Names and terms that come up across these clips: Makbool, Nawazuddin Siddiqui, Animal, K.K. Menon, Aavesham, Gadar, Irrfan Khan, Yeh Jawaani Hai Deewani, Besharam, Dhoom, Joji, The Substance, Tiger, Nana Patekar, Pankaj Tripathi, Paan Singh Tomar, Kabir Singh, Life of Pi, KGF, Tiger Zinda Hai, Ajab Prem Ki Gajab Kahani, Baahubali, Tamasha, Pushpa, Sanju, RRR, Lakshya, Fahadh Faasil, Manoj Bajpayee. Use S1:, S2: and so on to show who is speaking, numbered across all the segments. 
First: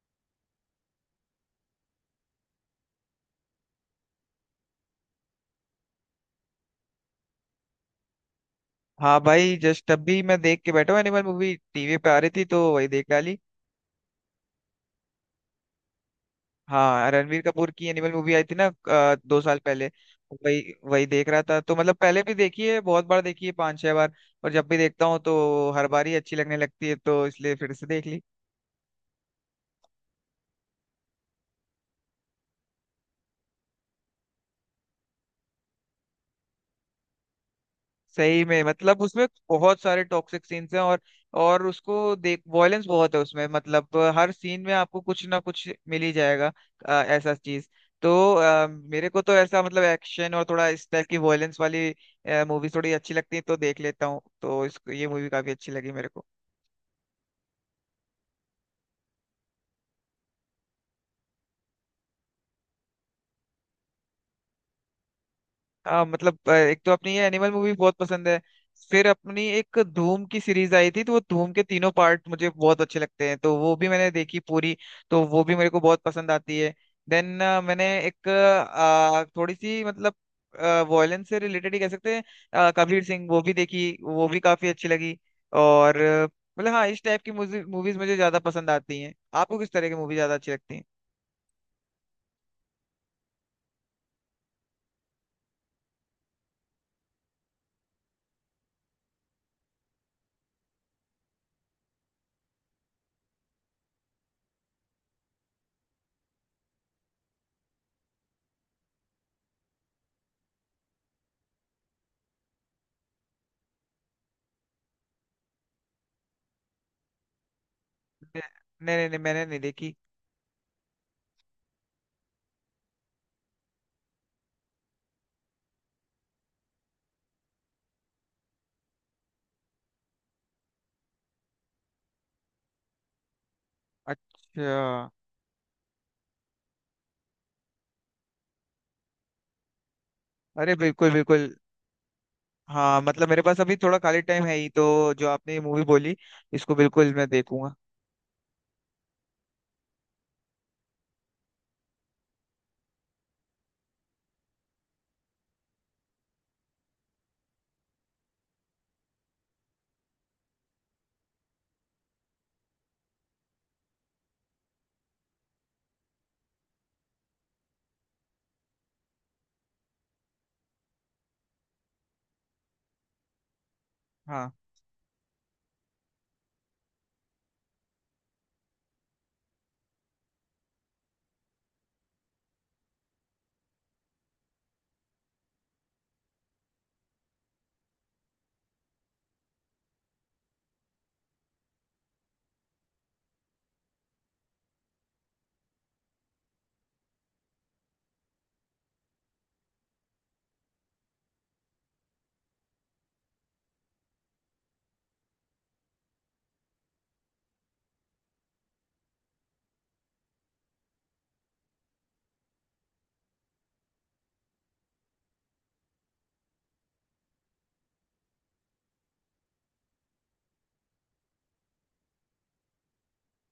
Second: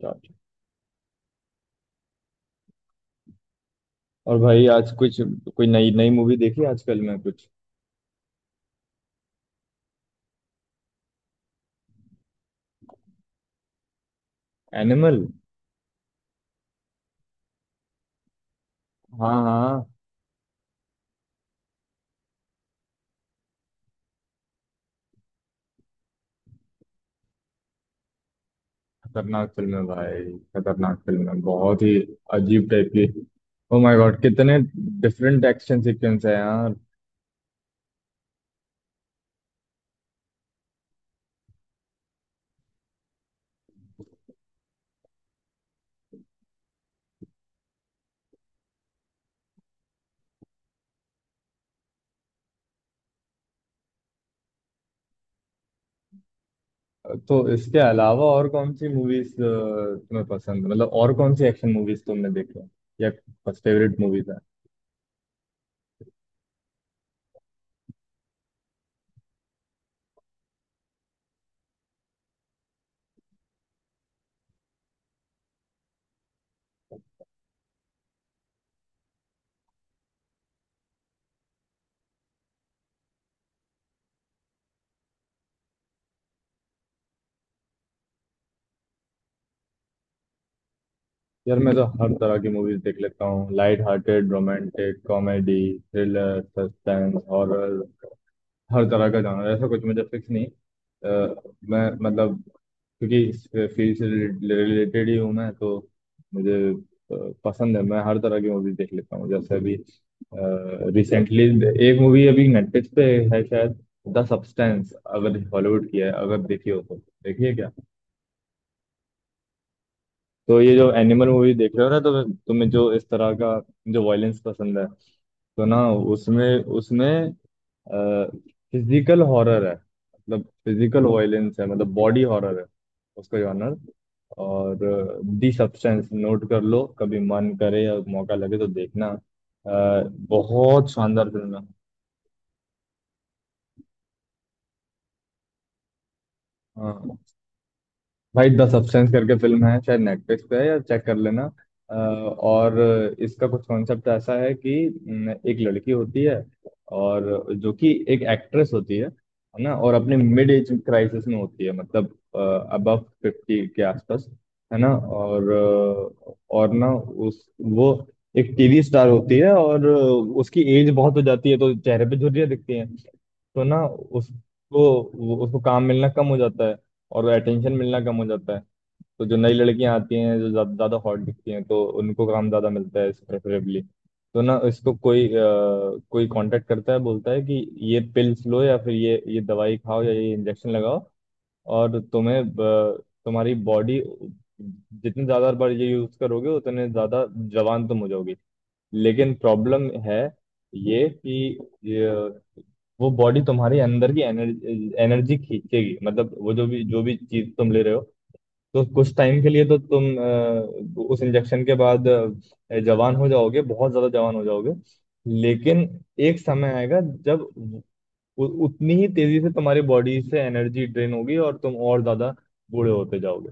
S1: Gotcha। और भाई आज कुछ, कोई नई नई मूवी देखी आजकल में कुछ?
S2: हाँ भाई, जस्ट अभी मैं देख के बैठा हूँ। एनिमल मूवी टीवी पे आ रही थी तो वही देख डाली।
S1: एनिमल।
S2: हाँ, रणवीर कपूर की एनिमल मूवी आई थी ना
S1: हाँ
S2: 2 साल
S1: हाँ।
S2: पहले। वही वही देख रहा था। तो मतलब पहले भी देखी है, बहुत बार देखी है, 5-6 बार। और जब भी देखता हूँ तो हर बार ही अच्छी लगने लगती है, तो इसलिए फिर से देख ली।
S1: खतरनाक फिल्म है भाई। खतरनाक फिल्म है बहुत ही। अजीब टाइप की। ओ माय गॉड, कितने डिफरेंट एक्शन सीक्वेंस है यार।
S2: सही में, मतलब उसमें बहुत सारे टॉक्सिक सीन्स हैं और उसको देख वॉयलेंस बहुत है उसमें। मतलब हर सीन में आपको कुछ ना कुछ मिल ही जाएगा, ऐसा चीज। तो मेरे को तो ऐसा, मतलब एक्शन और थोड़ा इस टाइप की वॉयलेंस वाली मूवी थोड़ी अच्छी लगती है तो देख लेता हूँ। तो इसको ये मूवी काफी अच्छी लगी मेरे को।
S1: तो इसके अलावा और कौन सी मूवीज तुम्हें पसंद, मतलब और कौन सी एक्शन मूवीज तुमने देखी है, या फर्स्ट फेवरेट मूवीज है?
S2: हाँ मतलब, एक तो अपनी ये एनिमल मूवी बहुत पसंद है। फिर अपनी एक धूम की सीरीज आई थी, तो वो धूम के तीनों पार्ट मुझे बहुत अच्छे लगते हैं, तो वो भी मैंने देखी पूरी। तो वो भी मेरे को बहुत पसंद आती है। देन मैंने एक थोड़ी सी मतलब वॉयलेंस से रिलेटेड ही कह सकते हैं, कबीर सिंह, वो भी देखी, वो भी काफी अच्छी लगी। और मतलब हाँ, इस टाइप की मूवीज मुझे ज्यादा पसंद आती हैं। आपको किस तरह की मूवी ज्यादा अच्छी लगती है?
S1: यार मैं तो हर तरह की मूवीज देख लेता हूँ। Light hearted, romantic, comedy, thriller, suspense, horror, हर तरह का जॉनर। ऐसा कुछ मुझे फिक्स नहीं। अ, मैं मतलब, क्योंकि इस फील्ड से रिलेटेड ही हूँ मैं तो मुझे पसंद है। मैं हर तरह की मूवीज देख लेता हूँ। जैसे अभी रिसेंटली एक मूवी अभी नेटफ्लिक्स पे है शायद, द सब्सटेंस, अगर हॉलीवुड की है, अगर देखी हो तो देखिए।
S2: नहीं नहीं नहीं, मैंने नहीं देखी।
S1: तो ये जो एनिमल मूवी देख रहे हो ना, तो तुम्हें जो इस तरह का जो वायलेंस पसंद है तो ना, उसमें उसमें फिजिकल हॉरर है, मतलब फिजिकल वायलेंस है, मतलब बॉडी हॉरर है उसका जॉनर। और
S2: अच्छा।
S1: दी सब्सटेंस नोट कर लो, कभी मन करे या मौका लगे तो देखना। अ,
S2: अरे
S1: बहुत
S2: बिल्कुल
S1: शानदार
S2: बिल्कुल।
S1: फिल्म है।
S2: हाँ मतलब, मेरे पास अभी थोड़ा खाली टाइम है ही, तो जो आपने ये मूवी बोली, इसको बिल्कुल
S1: हाँ
S2: मैं देखूंगा।
S1: भाई, द सब्सटेंस करके फिल्म है, शायद नेटफ्लिक्स पे है या चेक कर लेना। और इसका कुछ कॉन्सेप्ट ऐसा है कि न, एक लड़की होती है और जो कि एक एक्ट्रेस होती है ना, और अपने मिड एज क्राइसिस में होती है, मतलब अबव फिफ्टी के आसपास, है ना। और और ना उस वो एक टीवी स्टार होती है और उसकी एज बहुत हो जाती है तो चेहरे पे झुर्रियाँ दिखती हैं। तो ना उसको
S2: हाँ
S1: वो- उसको काम मिलना कम हो जाता है और अटेंशन मिलना कम हो जाता है। तो जो नई लड़कियां आती हैं जो ज्यादा ज्यादा हॉट दिखती हैं तो उनको काम ज्यादा मिलता है प्रेफरेबली। तो ना इसको कोई कोई कांटेक्ट करता है, बोलता है कि ये पिल्स लो या फिर ये दवाई खाओ या ये इंजेक्शन लगाओ और तुम्हारी बॉडी जितने ज्यादा बार ये यूज करोगे उतने ज्यादा जवान तुम हो जाओगी। लेकिन प्रॉब्लम है ये कि ये, वो बॉडी तुम्हारे अंदर की एनर्जी एनर्जी खींचेगी, मतलब वो जो भी चीज तुम ले रहे हो। तो कुछ टाइम के लिए तो तुम उस इंजेक्शन के बाद जवान हो जाओगे, बहुत ज्यादा जवान हो जाओगे। लेकिन एक समय आएगा जब उतनी ही तेजी से तुम्हारी बॉडी से एनर्जी ड्रेन होगी और तुम और ज्यादा बूढ़े होते जाओगे।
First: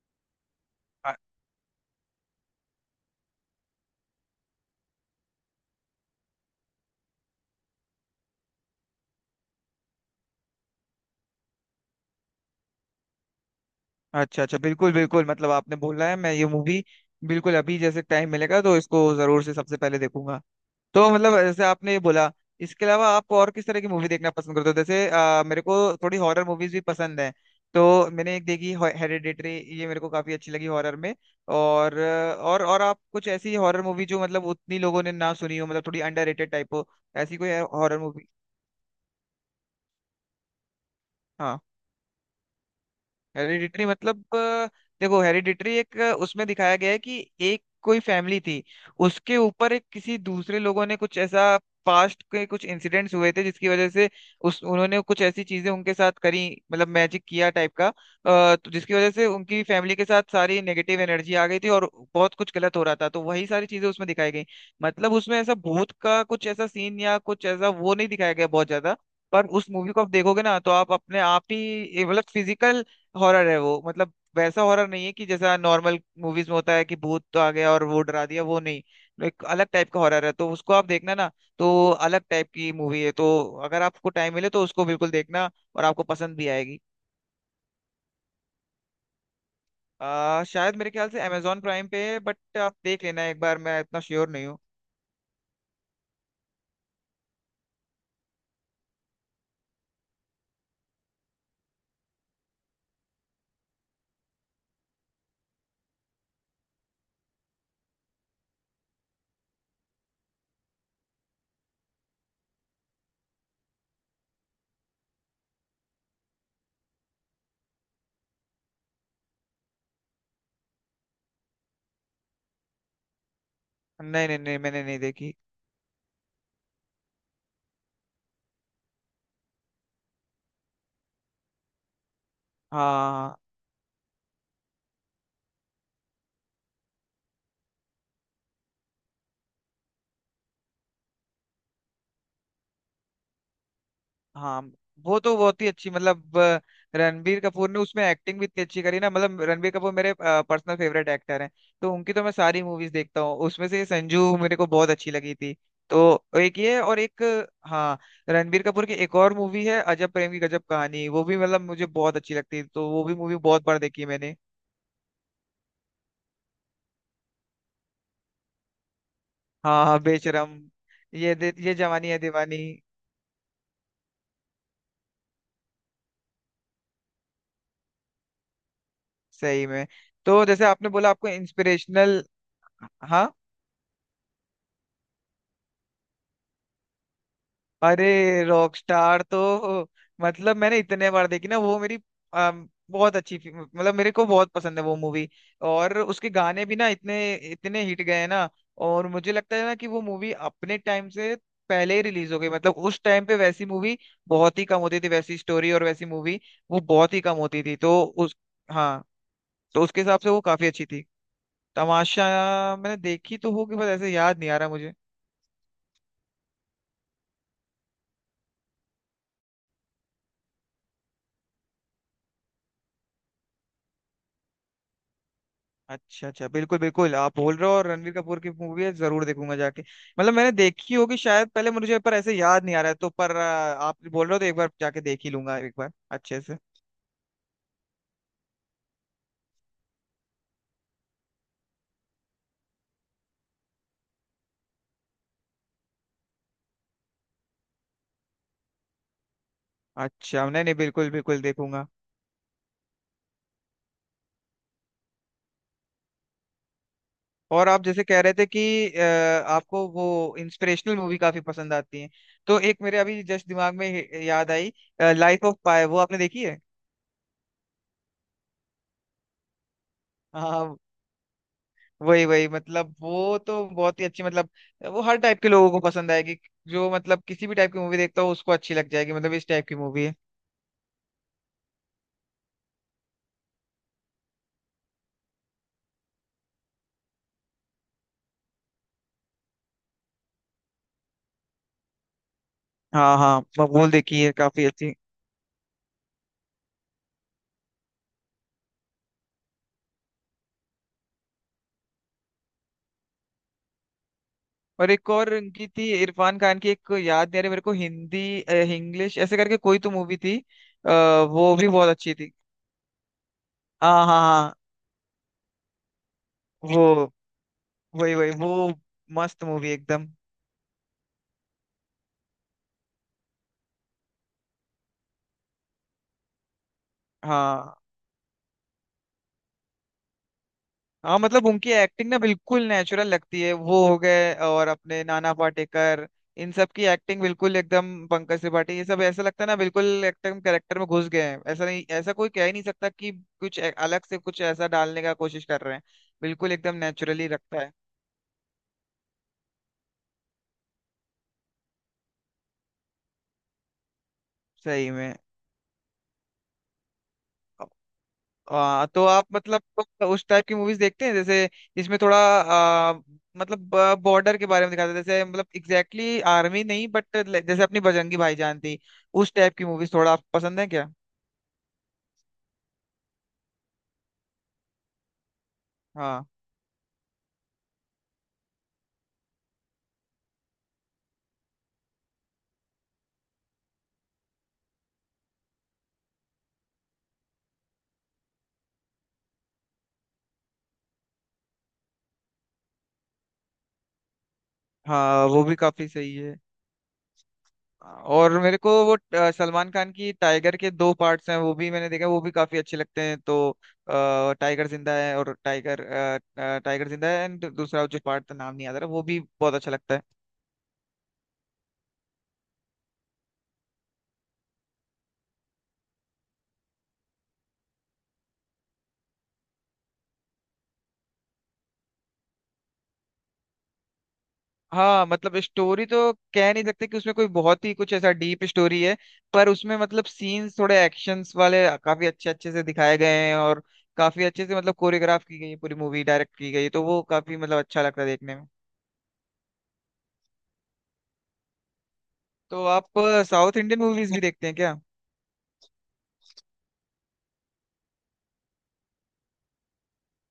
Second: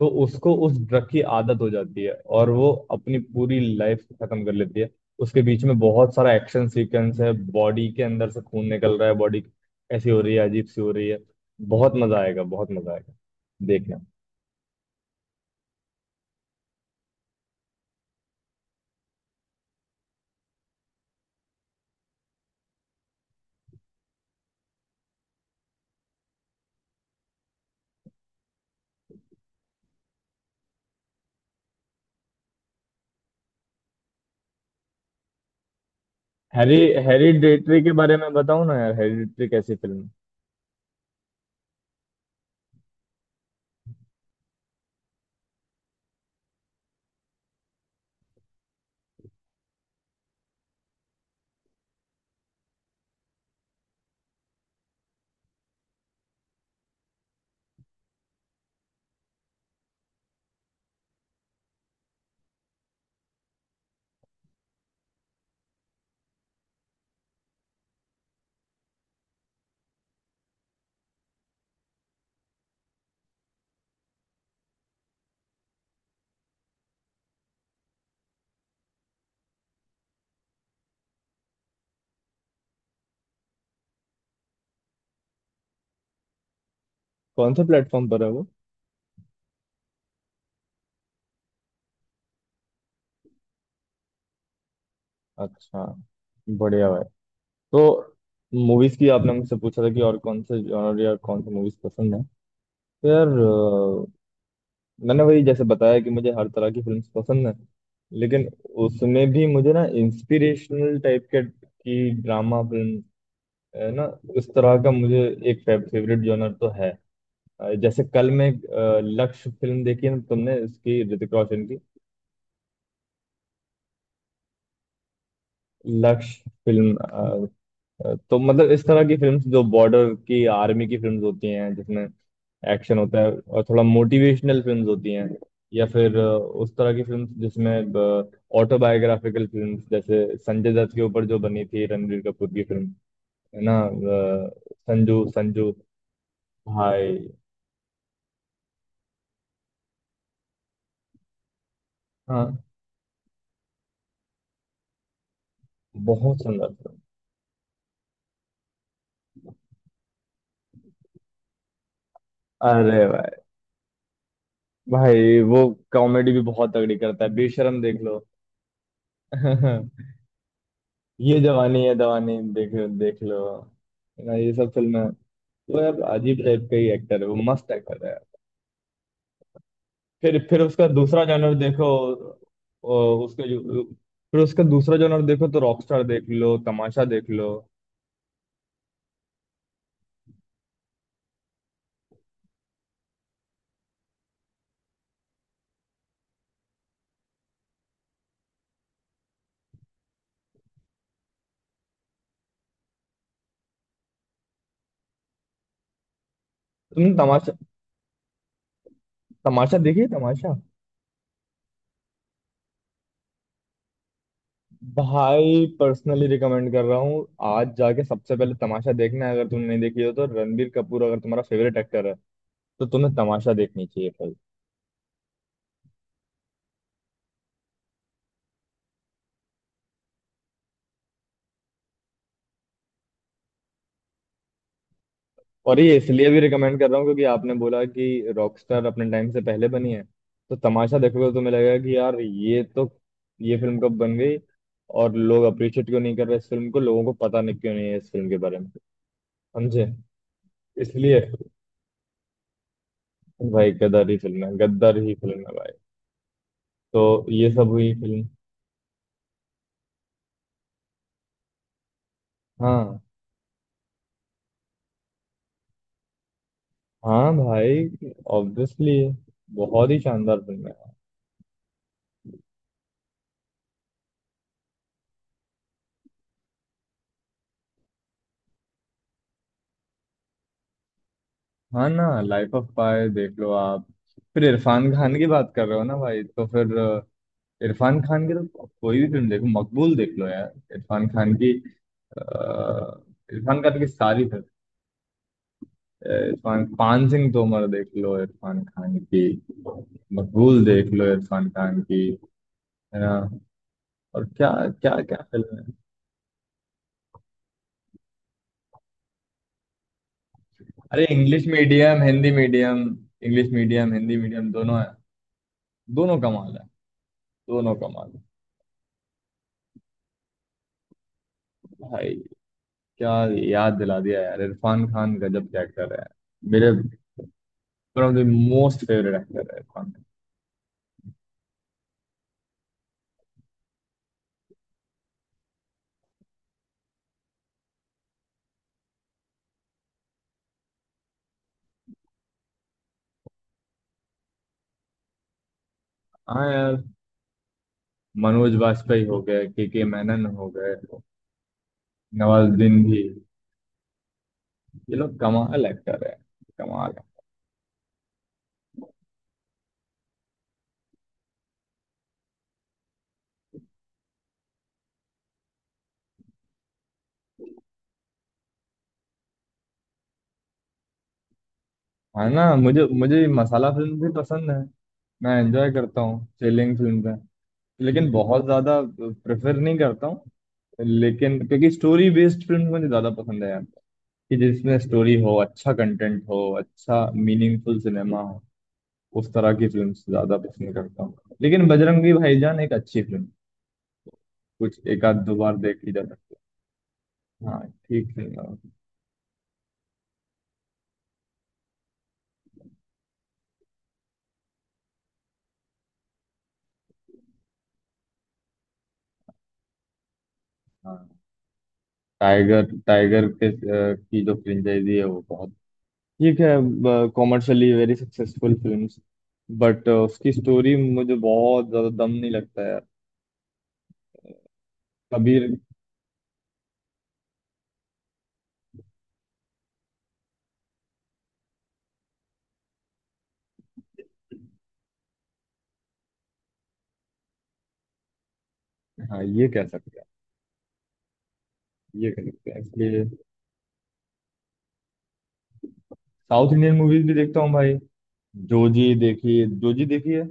S1: तो उसको उस ड्रग
S2: अ-
S1: की आदत हो जाती है और वो अपनी पूरी लाइफ खत्म कर लेती है। उसके बीच में बहुत सारा एक्शन सीक्वेंस है। बॉडी के अंदर से खून निकल रहा है, बॉडी ऐसी हो रही है, अजीब सी हो रही है। बहुत मजा आएगा, बहुत मजा आएगा, देखना।
S2: अच्छा अच्छा बिल्कुल बिल्कुल, मतलब आपने बोला है, मैं ये मूवी बिल्कुल अभी जैसे टाइम मिलेगा तो इसको जरूर से सबसे पहले देखूंगा। तो मतलब जैसे आपने ये बोला, इसके अलावा आप और किस तरह की मूवी देखना पसंद करते हो? जैसे मेरे को थोड़ी हॉरर मूवीज भी पसंद है। तो मैंने एक देखी, हेरेडिटरी। ये मेरे को काफी अच्छी लगी हॉरर में। और और आप कुछ ऐसी हॉरर मूवी जो मतलब उतनी लोगों ने ना सुनी हो, मतलब थोड़ी अंडररेटेड टाइप
S1: हैरी,
S2: हो। ऐसी कोई
S1: हेरिडेटरी के
S2: हॉरर
S1: बारे
S2: मूवी।
S1: में बताओ ना यार, हेरिडेटरी कैसी फिल्म है?
S2: हाँ, हेरिडिटरी मतलब देखो, हेरिडिटरी एक उसमें दिखाया गया है कि एक कोई फैमिली थी। उसके ऊपर एक किसी दूसरे लोगों ने कुछ ऐसा, पास्ट के कुछ इंसिडेंट्स हुए थे जिसकी वजह से उस उन्होंने कुछ ऐसी चीजें उनके साथ करी। मतलब मैजिक किया टाइप का, तो जिसकी वजह से उनकी फैमिली के साथ सारी नेगेटिव एनर्जी आ गई थी और बहुत कुछ गलत हो रहा था, तो वही सारी चीजें उसमें दिखाई गई। मतलब उसमें ऐसा भूत का कुछ ऐसा सीन या कुछ ऐसा वो नहीं दिखाया गया बहुत ज्यादा। पर उस मूवी को आप देखोगे ना, तो आप अपने आप ही, ये मतलब फिजिकल हॉरर है वो। मतलब वैसा हॉरर नहीं है कि जैसा नॉर्मल मूवीज में होता है कि भूत तो आ गया और वो डरा दिया, वो नहीं। एक अलग टाइप का हॉरर है, तो उसको आप देखना ना। तो अलग टाइप की मूवी है, तो अगर आपको टाइम मिले तो उसको बिल्कुल देखना, और आपको पसंद भी आएगी।
S1: कौन से प्लेटफॉर्म पर है वो?
S2: शायद मेरे ख्याल से अमेजोन प्राइम पे है, बट आप देख लेना एक बार, मैं इतना श्योर नहीं हूँ।
S1: अच्छा, बढ़िया भाई। तो मूवीज की आपने मुझसे पूछा था कि और कौन से जॉनर या कौन से मूवीज पसंद है, तो यार मैंने वही जैसे बताया कि मुझे हर तरह की फिल्म्स पसंद है। लेकिन उसमें भी मुझे ना इंस्पिरेशनल टाइप के की ड्रामा फिल्म, है ना, उस तरह का मुझे एक फेवरेट जॉनर तो है। जैसे कल मैं लक्ष्य फिल्म देखी ना तुमने, इसकी ऋतिक रोशन की
S2: नहीं नहीं नहीं, मैंने नहीं देखी।
S1: लक्ष्य फिल्म। तो मतलब इस तरह की फिल्म्स जो बॉर्डर की, आर्मी की फिल्म्स होती हैं जिसमें
S2: हाँ
S1: एक्शन होता
S2: हाँ,
S1: है
S2: हाँ।
S1: और थोड़ा मोटिवेशनल फिल्म्स होती हैं। या फिर उस तरह की फिल्म्स जिसमें ऑटोबायोग्राफिकल फिल्म्स, जैसे संजय दत्त के ऊपर जो बनी थी रणबीर कपूर की फिल्म, है ना,
S2: हाँ, वो
S1: संजू,
S2: तो बहुत ही
S1: संजू
S2: अच्छी, मतलब
S1: भाई।
S2: रणबीर कपूर ने उसमें एक्टिंग भी इतनी अच्छी करी ना, मतलब रणबीर कपूर मेरे पर्सनल फेवरेट एक्टर हैं। तो उनकी तो मैं
S1: हाँ,
S2: सारी मूवीज देखता हूँ, उसमें से संजू मेरे को बहुत अच्छी लगी थी। तो
S1: बहुत
S2: एक
S1: सुंदर
S2: ये
S1: फिल्म।
S2: और एक हाँ। रणबीर कपूर की एक और मूवी है, अजब प्रेम की गजब कहानी, वो भी मतलब मुझे बहुत अच्छी लगती है, तो वो
S1: अरे
S2: भी मूवी
S1: भाई,
S2: बहुत बार देखी है मैंने।
S1: भाई वो कॉमेडी भी बहुत तगड़ी करता है, बेशरम देख लो।
S2: हाँ हाँ, बेशरम।
S1: ये
S2: ये
S1: जवानी है
S2: जवानी है
S1: दवानी
S2: दीवानी।
S1: देख, देख लो ना, ये सब फिल्में। वो यार अजीब टाइप का ही एक्टर है, वो मस्त एक्टर है।
S2: सही में। तो
S1: फिर
S2: जैसे
S1: उसका
S2: आपने बोला
S1: दूसरा
S2: आपको
S1: जॉनर देखो।
S2: इंस्पिरेशनल।
S1: उसका जो फिर उसका दूसरा जॉनर देखो तो रॉकस्टार देख लो, तमाशा देख लो।
S2: अरे, रॉकस्टार तो मतलब मैंने इतने बार देखी ना, वो मेरी बहुत अच्छी मतलब मेरे को बहुत पसंद है वो मूवी। और उसके गाने भी ना, इतने इतने हिट गए हैं ना। और मुझे लगता है ना कि वो मूवी अपने टाइम से पहले ही रिलीज हो गई। मतलब उस टाइम पे वैसी मूवी बहुत ही कम होती थी, वैसी स्टोरी और वैसी मूवी, वो
S1: तुमने
S2: बहुत ही कम
S1: तमाशा,
S2: होती थी, तो उस। हाँ,
S1: तमाशा
S2: तो
S1: देखी
S2: उसके
S1: है
S2: हिसाब से वो
S1: तमाशा?
S2: काफी अच्छी थी। तमाशा। मैंने देखी तो होगी, बस ऐसे याद नहीं आ रहा।
S1: भाई पर्सनली रिकमेंड कर रहा हूँ। आज जाके सबसे पहले तमाशा देखना है, अगर तुमने नहीं देखी हो तो। रणबीर कपूर अगर तुम्हारा फेवरेट एक्टर है तो तुम्हें तमाशा देखनी चाहिए।
S2: अच्छा अच्छा बिल्कुल बिल्कुल, आप बोल रहे हो और रणवीर कपूर की मूवी है, जरूर देखूंगा जाके। मतलब मैंने देखी होगी शायद पहले मुझे, पर ऐसे याद नहीं आ रहा है, तो पर आप बोल रहे हो तो एक बार जाके देख ही लूंगा एक
S1: और
S2: बार
S1: ये इसलिए भी
S2: अच्छे से।
S1: रिकमेंड कर रहा हूँ क्योंकि आपने बोला कि रॉकस्टार अपने टाइम से पहले बनी है। तो तमाशा देखोगे तो तुम्हें लगेगा कि यार ये तो, ये फिल्म कब बन गई, और लोग अप्रिशिएट क्यों नहीं कर रहे इस फिल्म को, लोगों को पता नहीं क्यों नहीं है इस फिल्म के बारे में, समझे?
S2: अच्छा नहीं नहीं, बिल्कुल
S1: इसलिए
S2: बिल्कुल देखूंगा।
S1: भाई गदर ही फिल्म है, गद्दार ही फिल्म है भाई। तो ये सब
S2: और आप
S1: हुई
S2: जैसे कह
S1: फिल्म।
S2: रहे थे कि आपको वो इंस्पिरेशनल मूवी काफी पसंद आती है। तो एक मेरे
S1: हाँ
S2: अभी जस्ट दिमाग में याद आई, लाइफ ऑफ पाई, वो आपने देखी है?
S1: हाँ भाई, ऑब्वियसली, बहुत ही शानदार फिल्म
S2: हाँ,
S1: है।
S2: वही वही मतलब वो तो बहुत ही अच्छी, मतलब वो हर टाइप के लोगों को पसंद आएगी। जो मतलब किसी भी टाइप की मूवी देखता हो, उसको अच्छी लग जाएगी, मतलब इस टाइप की मूवी है।
S1: हाँ ना, लाइफ ऑफ पाई देख लो आप। फिर इरफान खान की बात कर रहे हो ना भाई, तो फिर इरफान खान की तो कोई भी फिल्म देखो, मकबूल देख लो यार इरफान खान की। अ,
S2: हाँ हाँ,
S1: इरफान खान की
S2: मकबूल देखी
S1: सारी
S2: है,
S1: फिल्म।
S2: काफी अच्छी।
S1: इरफान, पान सिंह तोमर देख लो इरफान खान की, मकबूल देख लो इरफान खान की, है ना। और क्या?
S2: और
S1: क्या
S2: एक
S1: क्या
S2: और
S1: फिल्म है?
S2: उनकी थी इरफान खान की, एक याद नहीं आ रही मेरे को, हिंदी इंग्लिश ऐसे करके कोई तो मूवी थी।
S1: अरे इंग्लिश
S2: वो भी बहुत
S1: मीडियम,
S2: अच्छी
S1: हिंदी
S2: थी।
S1: मीडियम। इंग्लिश मीडियम
S2: हाँ
S1: हिंदी
S2: हाँ
S1: मीडियम
S2: हाँ।
S1: दोनों है, दोनों कमाल है,
S2: वो।
S1: दोनों कमाल
S2: वही
S1: है
S2: वही वो। मस्त मूवी एकदम।
S1: भाई। क्या याद दिला दिया यार, इरफान खान गजब के एक्टर है मेरे
S2: हाँ।
S1: One of the most favourite actor है इरफान खान।
S2: हाँ, मतलब उनकी एक्टिंग ना बिल्कुल नेचुरल लगती है, वो हो गए और अपने नाना पाटेकर। इन सब की एक्टिंग बिल्कुल एकदम, पंकज त्रिपाठी, ये सब ऐसा लगता है ना, बिल्कुल एकदम कैरेक्टर में घुस गए हैं, ऐसा नहीं ऐसा कोई कह ही नहीं सकता कि कुछ अलग से कुछ ऐसा डालने का कोशिश कर रहे हैं।
S1: हाँ
S2: बिल्कुल एकदम
S1: यार,
S2: नेचुरली रखता है।
S1: मनोज वाजपेयी हो गए, K K मेनन हो गए, नवाजुद्दीन भी,
S2: सही
S1: ये
S2: में।
S1: लोग कमाल एक्टर है, कमाल।
S2: तो आप मतलब तो उस टाइप की मूवीज देखते हैं जैसे, इसमें थोड़ा मतलब बॉर्डर के बारे में दिखाते हैं, जैसे मतलब एग्जैक्टली आर्मी नहीं बट जैसे अपनी बजरंगी भाईजान थी। उस टाइप की मूवीज थोड़ा आपको पसंद है क्या?
S1: है ना, मुझे मुझे मसाला फिल्म भी पसंद है, मैं एंजॉय करता हूँ।
S2: हाँ
S1: चिलिंग फिल्म है, लेकिन बहुत ज्यादा प्रेफर नहीं करता हूँ। लेकिन क्योंकि स्टोरी बेस्ड फिल्म मुझे ज्यादा पसंद है यार, कि जिसमें स्टोरी हो, अच्छा कंटेंट हो, अच्छा मीनिंगफुल सिनेमा हो, उस तरह की फिल्म ज्यादा पसंद करता हूँ। लेकिन बजरंगी भाईजान एक अच्छी फिल्म, कुछ एक आध
S2: हाँ,
S1: दो
S2: वो भी
S1: बार देख
S2: काफी
S1: ली जा
S2: सही
S1: सकती
S2: है।
S1: है। हाँ, ठीक है।
S2: और मेरे को वो सलमान खान की टाइगर के 2 पार्ट्स हैं, वो भी मैंने देखा, वो भी काफी अच्छे लगते हैं, तो टाइगर जिंदा है और टाइगर जिंदा है एंड दूसरा जो पार्ट का नाम नहीं याद आ रहा, वो भी बहुत अच्छा लगता है।
S1: हाँ, टाइगर, टाइगर के की जो फ्रेंचाइजी है वो बहुत ठीक है, commercially very successful films. But उसकी स्टोरी मुझे बहुत ज्यादा दम नहीं लगता है।
S2: हाँ मतलब,
S1: कबीर।
S2: स्टोरी तो कह नहीं सकते कि उसमें कोई बहुत ही कुछ ऐसा डीप स्टोरी है। पर उसमें मतलब सीन्स थोड़े एक्शंस वाले काफी अच्छे अच्छे से दिखाए गए हैं, और काफी अच्छे से मतलब कोरियोग्राफ की गई है, पूरी मूवी डायरेक्ट की गई है, तो वो काफी मतलब अच्छा लगता है देखने में।
S1: हाँ, ये कह सकते हैं, ये कह सकते हैं
S2: तो आप
S1: इसलिए।
S2: साउथ इंडियन मूवीज भी देखते हैं क्या?
S1: साउथ इंडियन मूवीज भी देखता हूँ भाई। जोजी देखी, जोजी देखी है?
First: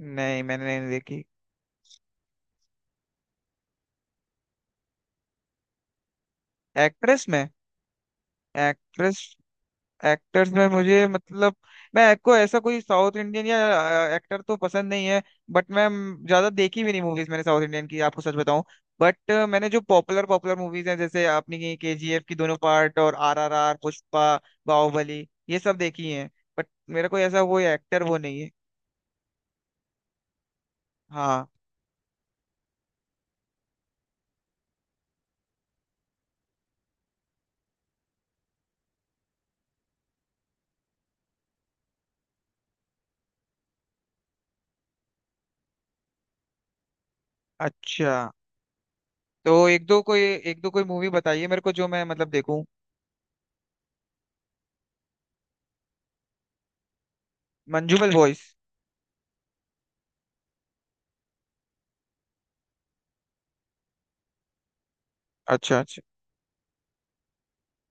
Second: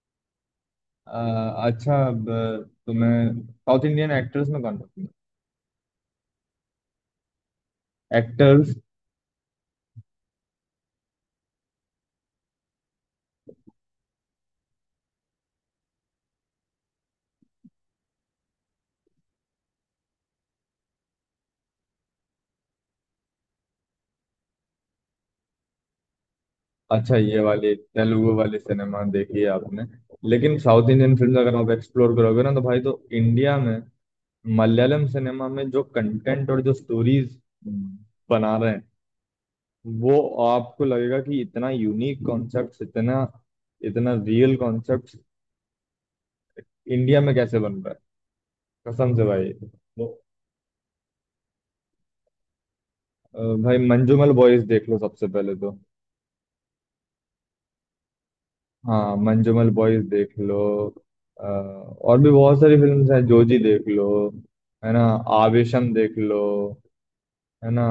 S2: नहीं, मैंने नहीं
S1: अ,
S2: देखी।
S1: अच्छा, तुम्हें साउथ इंडियन एक्टर्स में कौन पसंद
S2: एक्ट्रेस में?
S1: है? एक्टर्स।
S2: एक्ट्रेस। एक्टर्स में मुझे मतलब, मैं को ऐसा कोई साउथ इंडियन या एक्टर तो पसंद नहीं है, बट मैं ज्यादा देखी भी नहीं मूवीज मैंने साउथ इंडियन की, आपको सच बताऊं। बट मैंने जो पॉपुलर पॉपुलर मूवीज हैं, जैसे आपने KGF की दोनों पार्ट और RRR, पुष्पा, बाहुबली, ये सब देखी हैं। बट मेरा
S1: अच्छा,
S2: कोई
S1: ये
S2: ऐसा कोई
S1: वाली
S2: एक्टर वो
S1: तेलुगु
S2: नहीं है।
S1: वाली सिनेमा देखी है आपने। लेकिन साउथ इंडियन फिल्म
S2: हाँ।
S1: अगर आप एक्सप्लोर करोगे ना तो भाई, तो इंडिया में मलयालम सिनेमा में जो कंटेंट और जो स्टोरीज बना रहे हैं, वो आपको लगेगा कि इतना यूनिक कॉन्सेप्ट, इतना इतना रियल कॉन्सेप्ट इंडिया में कैसे बन रहा
S2: अच्छा।
S1: है। कसम से भाई।
S2: तो
S1: वो,
S2: एक दो कोई मूवी बताइए मेरे को जो मैं मतलब देखूं।
S1: भाई मंजूमल बॉयज देख लो सबसे पहले तो।
S2: मंजूबल बॉयज।
S1: हाँ, मंजूमल बॉयज देख लो। और भी बहुत सारी फिल्म्स हैं। जोजी देख लो, है ना,
S2: अच्छा
S1: आवेशम
S2: अच्छा।
S1: देख लो, है ना।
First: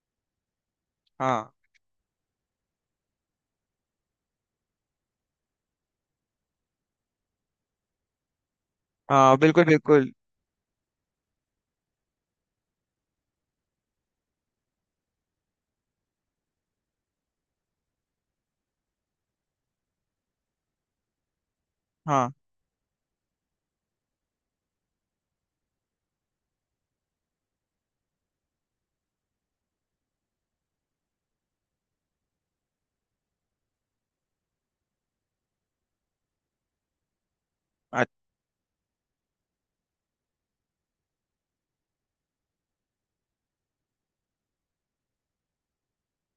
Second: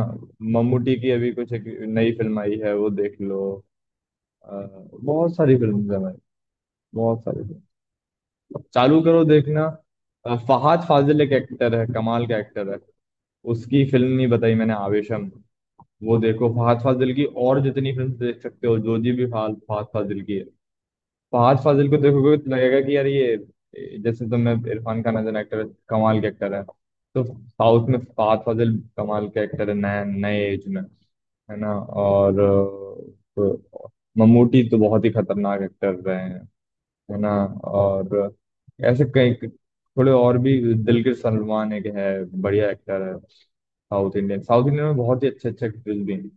S1: मम्मूटी की अभी
S2: हाँ
S1: कुछ एक नई फिल्म आई है वो देख लो। अ, बहुत सारी फिल्म्स हैं भाई, बहुत सारी फिल्म, चालू करो
S2: हाँ
S1: देखना।
S2: बिल्कुल बिल्कुल।
S1: फहाद फाजिल एक एक्टर है, कमाल का एक्टर है। उसकी फिल्म नहीं बताई मैंने, आवेशम, वो देखो फहाद फाजिल की, और जितनी फिल्म देख सकते हो। जोजी भी फहाद फहाद फाजिल की है। फहाद फाजिल को
S2: हाँ।
S1: देखोगे तो लगेगा कि यार ये, जैसे तुमने Irrfan Khan as an actor, कमाल के एक्टर है, तो साउथ में फहाद फाजिल कमाल के एक्टर है नए नए एज में, है ना। और तो ममूटी तो बहुत ही खतरनाक एक्टर रहे हैं, है ना। और ऐसे कई थोड़े और भी, दिलकर सलमान एक है, बढ़िया एक्टर है। साउथ इंडियन में बहुत ही अच्छे अच्छे एक्टर्स भी हैं।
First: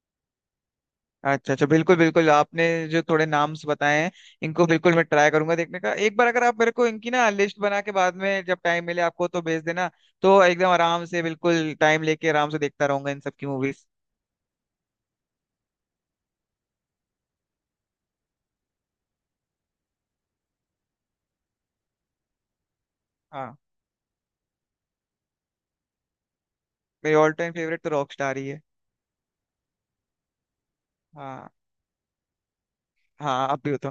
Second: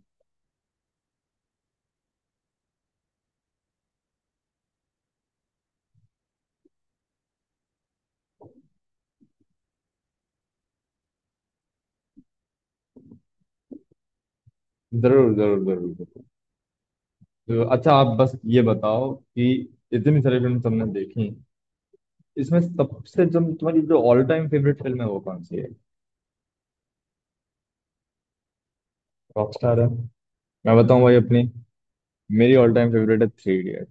S2: अच्छा अच्छा बिल्कुल बिल्कुल, आपने जो थोड़े नाम्स बताए हैं, इनको बिल्कुल मैं ट्राई करूंगा देखने का एक बार। अगर आप मेरे को इनकी ना लिस्ट बना के बाद में जब टाइम मिले आपको, तो भेज देना। तो एकदम आराम से बिल्कुल टाइम लेके आराम से देखता रहूंगा इन सब की मूवीज।
S1: जरूर जरूर जरूर जरूर। तो अच्छा आप बस ये बताओ कि इतनी सारी फिल्म तुमने देखी, इसमें सबसे जो
S2: हाँ,
S1: तुम्हारी जो ऑल टाइम फेवरेट फिल्म है वो कौन सी है?
S2: मेरी ऑल टाइम फेवरेट तो रॉक स्टार ही है।
S1: रॉकस्टार है। मैं बताऊं भाई अपनी,
S2: हाँ
S1: मेरी ऑल टाइम फेवरेट है
S2: हाँ,
S1: थ्री
S2: आप भी हो
S1: इडियट।
S2: तो।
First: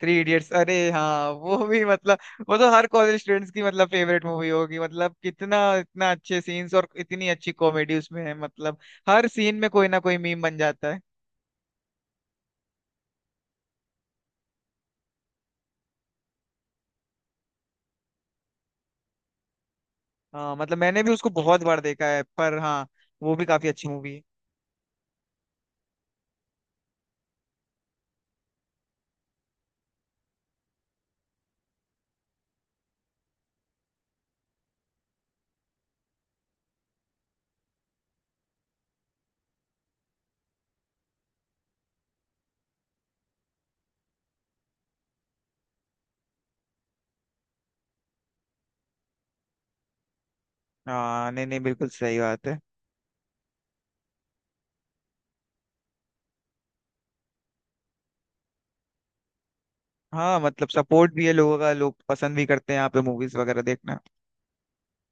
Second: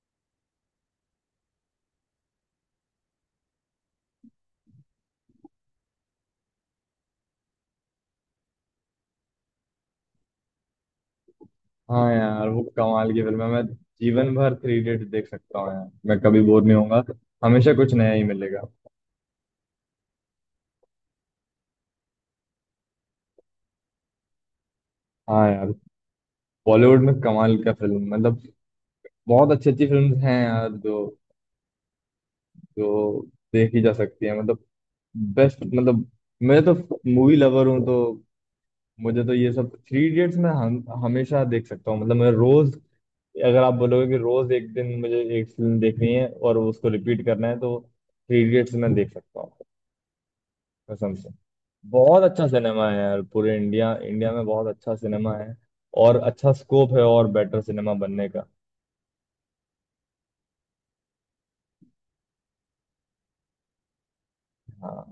S2: थ्री इडियट्स, अरे हाँ, वो भी मतलब वो तो हर कॉलेज स्टूडेंट्स की मतलब फेवरेट मूवी होगी। मतलब कितना इतना अच्छे सीन्स और इतनी अच्छी कॉमेडी उसमें है, मतलब हर सीन में कोई ना कोई मीम बन जाता है।
S1: हाँ यार वो कमाल की फिल्म है। मैं जीवन भर थ्री इडियट देख सकता हूँ यार, मैं कभी बोर नहीं होऊंगा, हमेशा कुछ नया ही मिलेगा।
S2: हाँ मतलब, मैंने भी उसको बहुत बार देखा है, पर हाँ वो भी काफी अच्छी मूवी है।
S1: हाँ यार, बॉलीवुड में कमाल का फिल्म, मतलब बहुत अच्छी अच्छी फिल्म हैं यार, जो जो देखी जा सकती है, मतलब बेस्ट। मतलब मैं तो मूवी लवर हूँ, तो मुझे तो ये सब थ्री इडियट्स मैं हमेशा देख सकता हूँ। मतलब मैं रोज, अगर आप बोलोगे कि रोज एक दिन मुझे एक फिल्म देखनी है और उसको रिपीट करना है तो थ्री इडियट्स मैं देख सकता हूँ। कसम से,
S2: हाँ, नहीं नहीं, बिल्कुल सही
S1: बहुत अच्छा
S2: बात है।
S1: सिनेमा है यार। पूरे इंडिया इंडिया में बहुत अच्छा सिनेमा है और अच्छा स्कोप है और बेटर सिनेमा बनने का।
S2: हाँ मतलब, सपोर्ट भी है लोगों का, लोग पसंद भी करते हैं यहाँ पे मूवीज वगैरह देखना।
S1: हाँ